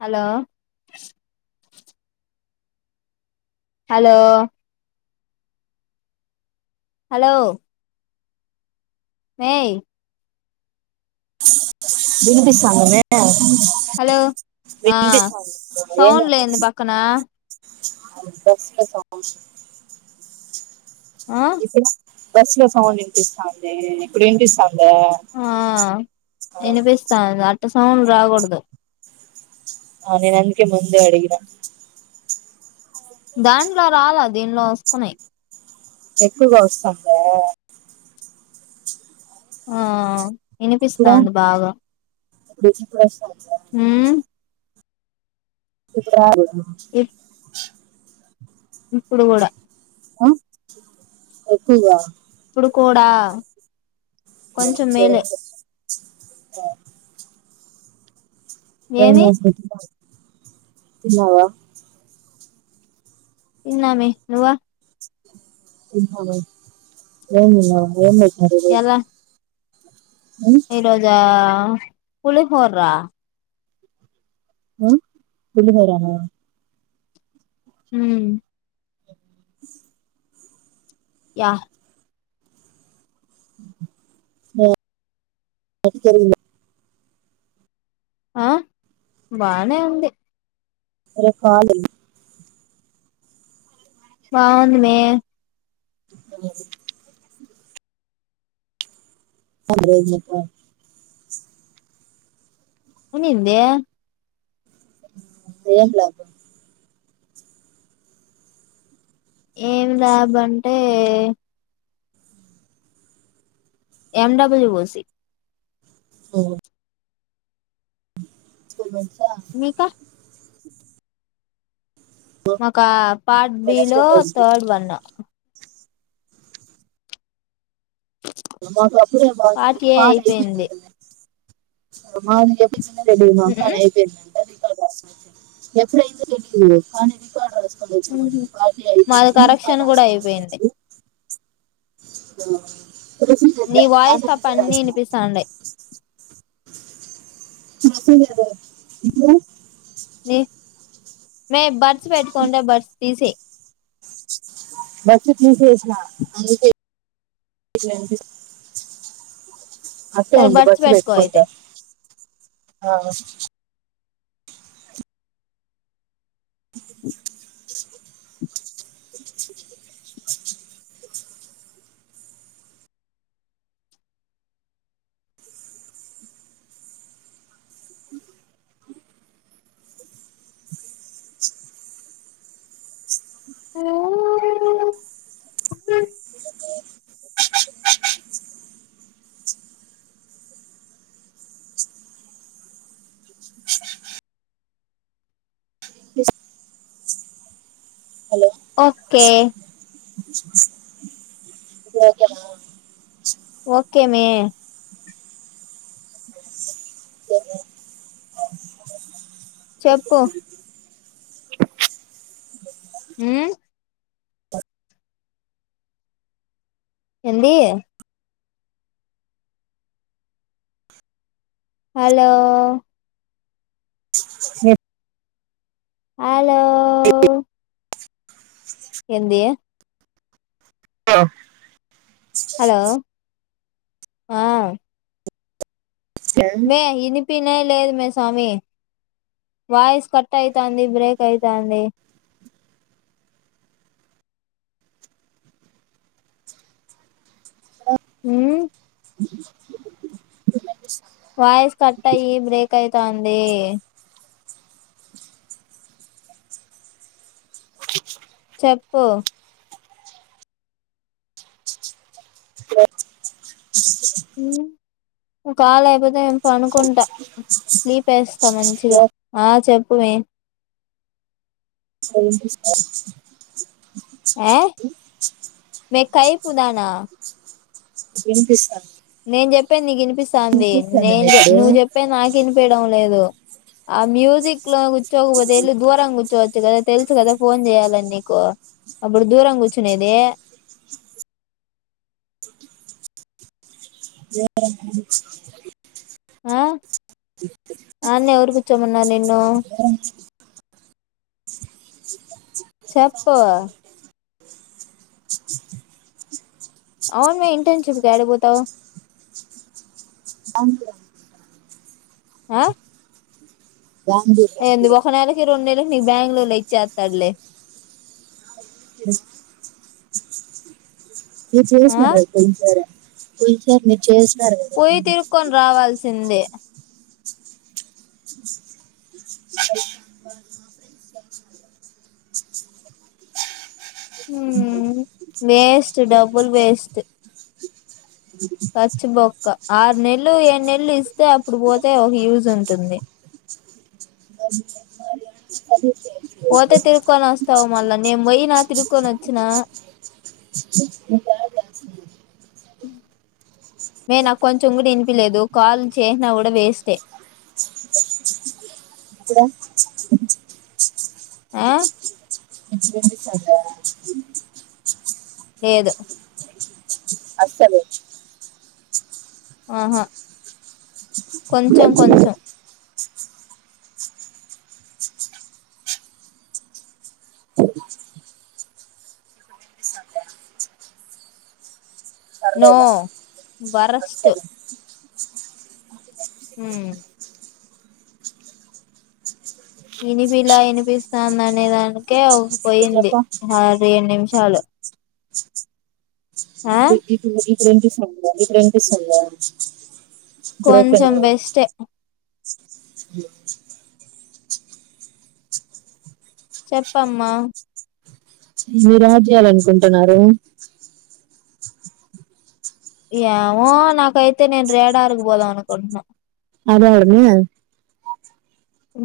Hello hello hello మేయ్ వినిపిస్తాంద మే హలో ఆ వింటే చాలు మరి ఎం సౌండ్ లేంది చేస్తా పక్కన బస్ ఆ ఇప్పు బస్సు లో సౌండ్ వినిపిస్తాందే ఇప్పుడు వినిపిస్తా ఆ వినిపిస్తాంది అట్ట సౌండ్ రాకూడదు. ఆ నేను అందుకే ముందే అడిగిన. దాంట్లో రాలా దీనిలో వస్తున్నయి. ఎక్కువగా వస్తాందా. ఆ ఇప్పుడా ఇనిపిస్తాంది బాగా. ఇప్పుడు చ ప్రశ హ్ ఇప్పుడు రాలేదు. ఇప్ ఇప్పుడు కూడా ఆ ఎక్కువగా ఇప్పుడు కూడా నేనేం కొంచెం మేలే చేయను చెప్పు ఆ ఎయిర్ ఏమి ఫోన్స్ పెట్టినాను తిన్నావా. తిన్నామే నువ్వు. ఏంతిన్నావు ఏంపెట్టినారు ఈ రోజు. ఎలా ఈరోజా పులిహోరా. ఆ పులిహోరానా. హ్మ్ యా అ [unintelligible] ఆ బానే ఉంది. రేప్ హాలిడే బావుందమ్మీ. ద [unintelligible] అంటేజకా ఉండిందే ఏం లాభం. ఏం లాభం అంటే ఎమ్ డబ్ల్యూ ఓ సి ఆ హ్ చ [unintelligible] మీకా మాకా పార్ట్ బి వెనస్డే లో థర్స్డే థార్డ్ వన్. మాకు అప్పుడే బా ఒక ఏ పార్ట్ అయిపోయి అయిపోయింది ఉంటది అ మాది ఎప్పు రెడీ మాకాడ అయిపోయింది రికార్డ్ రాసు ఎప్పుడు అయితే ఎంటి కానీ రికార్డ్ రాసు చబడింది పార్టీ అయిపోయింది మాది రీకార్డ్ కరెక్షన్ కూడా రాసుకోమని అయిపోయింది చెప్పి [inaudible] [inaudible] నీ వాయిస్ దాంట్లో తప్ప చూసే అన్ని రాసినం. వినిపిస్తాండాయి మెసేజ్ [inaudible] ఇప్పుడు మే మ్మి బర్డ్స్ పెట్కోంటే బర్డ్స్ తీసేయ్. బర్డ్స్ తీసేసిన అందుకే అసే సరే అట్టేఉండు బర్డ్స్ పెట్టుకో అయితే పెట్టుకుంటా ఆ అ ఆ [unintelligible] హలో ఓకే ఇప్పుడు ఓకేనా ఓకే మ్మి చెప్పు హ్ ఏంది? హలో! నీ- అలో. ఏందే. ఆ. హలో, ఆ. మే? వినిపియానే లేదు. ఏమే స్వామి, వాయిస్ కట్ అయితంది, బ్రేక్ అయితంది. ఉమ్. వాయిస్ కట్ అయి, బ్రేక్ అయితంది. చెప్పు. ఉమ్. నీవు కాళ ఎయ్యకపోతే, నేను పడుకుంటా స్లీప్ ఏస్తా, మంచిగా. ఆ చెప్పు వే అ సారే సరే ఏ మే కైపు దానా? వినిపిస్తాంది. చెప్పే నీకు వినిపిస్తాంది. నేను జేప్ నువ్వు చెప్పే నాకు వినిపియడం లేదు. ఆ మ్యూజిక్ లో కూర్చోకపోతే, ఏళ్లి దూరంగా కూర్చోవచ్చు గదా. తెలుసు గదా ఫోన్ చేయాలని నీకు. అప్పుడు దూరం కూర్చునేది. చుక్ చుక్. అవును. ఆ, ఆడనే ఎవరు కూచోమన్నారు నిన్ను. చిచిక్ చెపు. అవును వే, ఇంటర్న్‌షిప్ యాడికి బొతవు? ఆ. బెంగళూరు, ఏంది బెంగళూరు. ఒక నెలకి రెండు నేలకి, నీకు బెంగళూరులో ఇచ్చేస్తాడులే. మీరు ఆ జేసీనారా? పోయినా, సారి. పొయి, తిరుకొని రావాల్సిందే? మ్మ్. Waste, double waste. ఖర్చు బొక్క. ఆరు నెలలు ఏడు నెలలు ఇస్తే, అప్పుడు బొతే ఒక యూజ్ ఉంటుంది. అమారీ. పోతే తిరుక్కొని వస్తావు. మళ్లా, నేను బోయినా తిరుక్కొని వచ్చినా. [inaudible] ఉమ్. నేనా? కొంచెం గుడ వినిపిలేదు. కాల్ చేసినా కూడా వేస్టే. చిచిక్... హుమ్మ్.. ఆ. ఇప్పుడు వినిపిస్తాందా లేదు. అస్సలు ఆహా! కొంచెం కొంచెం. నో, పర్లేదా వర్స్ట్. అస్సలు హుమ్మ్. ఇనిపిలా, ఇనిపిస్తుంది అనే దానికే ఇప్పుడు అగిపోయింది. చెప్పు ఆరు రేడు నిమిషాలు. చాలు. ఇప్పుడు, ఇప్పుడు ఇప్పుడు ఇనిపిస్తున్నాదా? ఇప్పుడు ఇనిపిస్తున్నాదా? ఇప్పుడు, ఓకే నా? కొంచెం బెస్టే యో! చెప్పు అమ్మా. నీ, రాజ్యాలు అనుకుంటున్నారు. ఏమో నాకైతే నేను రేడారుకి పోదాం అనుకుంటున్నా అద అడన్న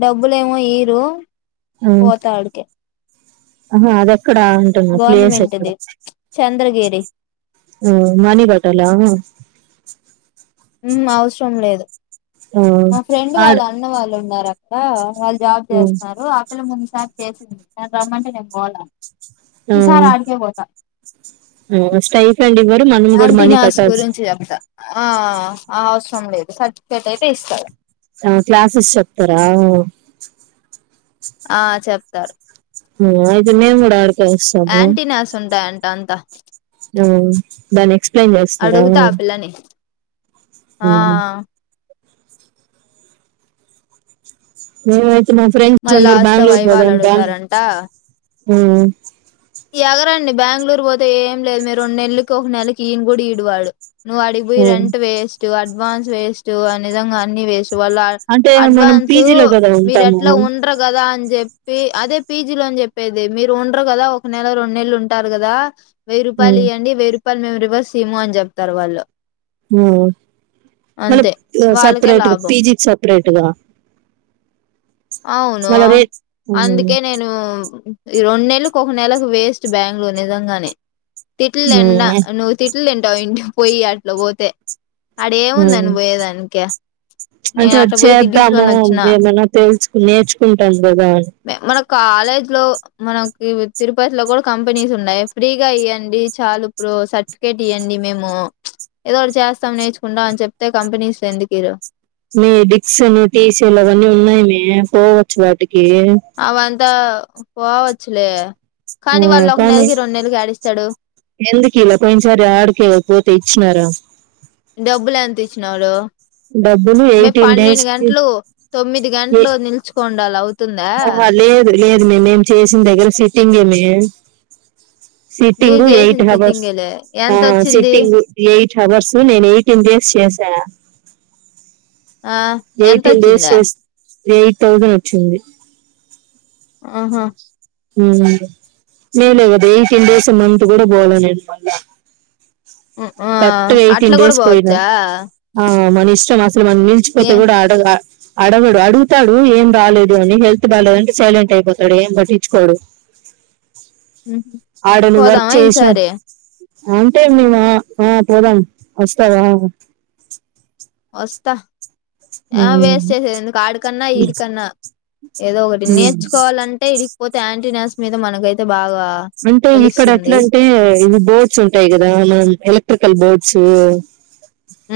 డబ్బులే ఏమో ఈరు పోతా అడికిే ఆహ అద ఎక్కడ ఉంటున్నా ప్లేస్ ఎక్కడ గవర్నమెంట్ది చంద్రగిరి ఆ మణిబటలా ఉ అవసరం లేదు ఆ, మా ఫ్రెండ్ ఆడ వాళ్ళు అన్న వాళ్ళు ఉండాలి క్క వాళ్ళు జాబ్ చేస్తున్నారు ఆ పిల్ల ముందుసారి చేసింది నను రమ్మంటే నేను పోలా ఈసారి ఆడికే పోతా స్టైఫడి ఇ అంటన్యాస్ గురించి చెప్తా ఆ అవసరం లేదు సట్ అయితే ఇస్తారు ఆ క్లాసెస్ చెప్తారా ఆ చెప్తారు అయితే మేూ ఆయాంటనాస్ ఉంటాయంట అంతా ఆ దాన్ని ఎక్స్ప్లెయిన్ చేస్తారా అడుగుతా ఆ పిల్లని ఆ ఏయితే మా ఫ్రెంచ మళ్ళ అంద లాస్ట్ లో బంగళూరు వైవాలు వదం బంగ్ అడుగుతారంట ఈ ఎగరండి బెంగళూరు పోతే ఏం లేదు మీరు రెండు నెలలకి ఒక నెలకి ఈయన గుూడి ఈడువాడు నువ్వు అడిగిపోయి ఉమ్. రెంట్ వేస్ట్ అడ్వాన్స్ వేస్ట్ అ నిధంగా అన్ని వేస్ట్ వాళ అంటే మనం అడ్వాన్స్ పీజీలో కదా మీరు ఉంటాము ఎట్లా ఉండరు కదా అని చెప్పి ప అదే పీజీ లో అని చెప్పేది మీరు ఉండరు కదా ఒక నెల రెండు నెలలు ఉంటారు కదా వెయ్యి ఉమ్, రూపాయలువయంండియ్య రూపాయలు మమ రవస్ సీముో అ చెతారు వాళ్ళు మ అంతే వాళ్ళకే సపరేట్ లాభం పిజీ స ఎట్దా అవును అందుకే నేను ఈ రెండు నెలలు ఒక నెలలకు వేస్ట్ బెంగళూరు నిజంగానే తిట్ ఎండా హ్మ్. నువ్వు తిట్ ఇట్లుంట ఇం పోయి అట్ల పోతే అడ హ్మ్. ఏముందంని పోయేదానినికి నేను అంటే అట్ట పోయి తిటిసుకొని వచ్చిన నేర్చుకుంటాను బాగా ఒక కాలేజ్ లో మనకి తిరుపతిలో కూడా కంపెనీస్ ఉన్నాయి ఫ్రీగా ఇయ్యండి చాలు ప్ర సర్టిఫికేట్ ఇ్యండి మేము ఏదో ఒకటి చేస్తాం నేర్చుకుంటా అని చెప్తే కంపెనీస్ ఎందుకురు మీ డిక్స్ అని టీసీలు అవన్నీ ఉన్నాయ మే పోవచ్చు వాటికి అంతా పోవచ్చులే కానీ వాళ్ళు ఒక కానీ నెలకి రెండు నెలకి యాడిస్తాడు ఎందుకలా కొంచెంసర ఆడిక పో తెచ్చినారా వచ్చినోడు డబ్బులు మే ఎయిటీన్ పన్నెండు డేస్ కి గంటలు తొమ్మిది గంటలు నిల్చుకోండాలి అవు ఆా లేదు లేదు మేముేం చేసిన దగ్గర ఫిట్టింగే మే మీరు సిటింగ్ చేసిన ఎయిట్ హవర్స్ సిట్టింగేలే ఆ ఎంత వచ్చింది సిట్టింగ్ ఎయిట్ అవర్స్ నేను ఎయిటీన్ డేస్ చేసా ఆ ఎంత ఎయిటీన్ డేస్ వచ్చిందా చే ఎయిట్ థౌజండ్ వచ్చింది ఆహా నేనువదకిన్ డేస్ మంత్ కూడా పోాల నేను మళ్ళా ఆ కరెక్ట్ గా అట్లా ఎయిటీన్ కూడా డేస్ పోయినా పోవచ్చా ఆ మన ఇష్టం అసలు మన ఏ నిలిచిపోతే కూడా అడగా అడవాడు అడుతాడు ఏం బాలేదు అని హెల్త్ బాగాలేదు అంటే సైలెంట్ అయిపోతాడు ఏం పట్టి ుకోడు ఆడను వర్క్ పోదామా చేసా ఈసారి అంటే మేము ఆ పోదాం వస్తావా వస్తా ఏ వేస్ట్ చేసేది ఎందుకు ఆడకన్నా ఉమ్." ఈడికన్నా ఏదో ఒకటి నేర్చుకోవాలంటే ఇడిగిపోతే యాంటీనాస్ మీద మనకైతే బా అంటే ఇక్కడ ఎట్లా అంటే ఇవి బోర్ట్స్ ఉంటాయి కదా మనం ఎలక్ట్రికల్ బోర్ట్ స్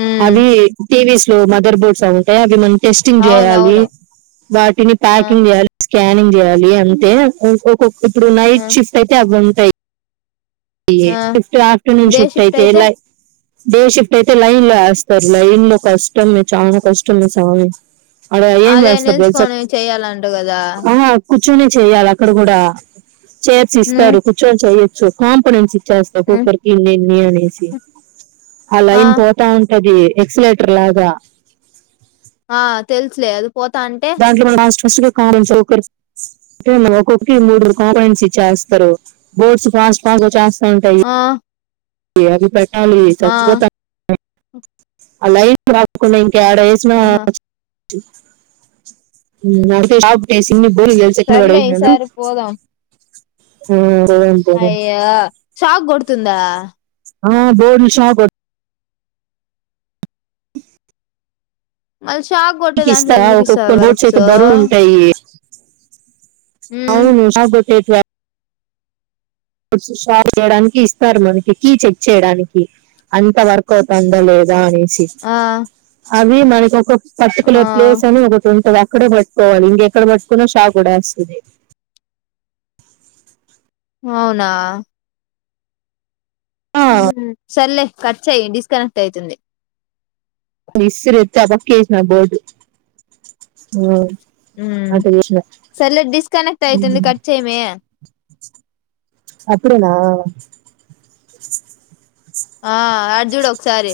ఉమ్ అవి టీవీస్ లో మదర్ బోర్డ్స్ అవీ ఉంటాయ అవి మన టెస్టింగ్ చేయాలి అవునవును వాటిని ఆ ప్యాకింగ్ చేయాలి స్కానింగ్ చేయాలి అంతే ఒకొక్క ఇప్పుడు ఆ నైట్ షిఫ్ట్ అయితే అవి ఉంటాయి ఆ షిఫ్ట్ ఆఫ్టర్నూన్ షిఫ్ట్ అయితే ఎలా డే షిఫ్ట్ అయితే లైన్ లో ఎస్తారు లైన్లొ కష్టం మే చనా కష్టం మే స్వామి అందులో ఏం అదే చేస్తారు తెల్సా నిల్చుకొని చెయ్యాలంట కదా కూర్చొని చెయ్యాలి అక్కడ కూడా చైర్స్ హ్మ్ ఇస్తారు కూర్చొని చెయొచ్చు కాంపడెన్ట్స్ చేస్తా హ్మ్ కుక్కర్ కి ఇన్ని ఇన్ని అనేసి ఆ అది ఎక్స్ లేటర్ లాగా ఆ తెలుసులే అది పోతాంటే ఫస్ట్ కాండె [unintelligible] ఒక ఒక్కొక్కరి మూడు కాంపిడెంన్స్ ఇచ్చేస్తారు బోర్స్ ఫస్ట్ ఫస్ట్ గా చేస్ ఆ అవి పెట్టాలి ఆ చచ్చిపోతా ఆ లైన్ రాకుండా ఇంకా యాడ వేసిన ఆహా [unintelligible] దేనికి నేను చెక్న సర్లే బడెసీనాను ఈసారి అయ్యె షాక్ కొడుతుందా ఆ బోర్ మిషన్ ఆ కొ అ మళ్ళీ షాక్ కొట్టే దాంట్లో ఎందుకు ఇస్తార్ ఒక్కొక్క బోర్డ్స్ వర్క్స్ అయితే బరువు ఉంటాయి హ్మ్ అవును షాక్ కొట్టేటివా షాప్ చేయడానికి ఇస్తారు మనకి కీ చెక్ చేయడానికి అంత వర్క్ అవుతుందా లేదా అని ఆ అవి మనకి ఒక ఆ పర్టిక్యులర్ ప్లేస్ అని ఒకటి ఉంటాద అక్కడె పట్టుకోవాలి ఇంకెక్కడ పట్టుకున్నా షాక్ కూడా లేసిందే అవునా ఆ, సర్లే కట్ చెయ్ డిస్క్ కనెక్ట్ అయితుంది ఇసిరేత్తే అబ కేేసిన [unintelligible] బోదు మ్మ్ సరెలే డిస్క్ కనెక్ట్ అయితుంది ఉమ్. కట్ చేయ్ మే అప్పుడేనా ఆ అడ చూడు ఒకసారి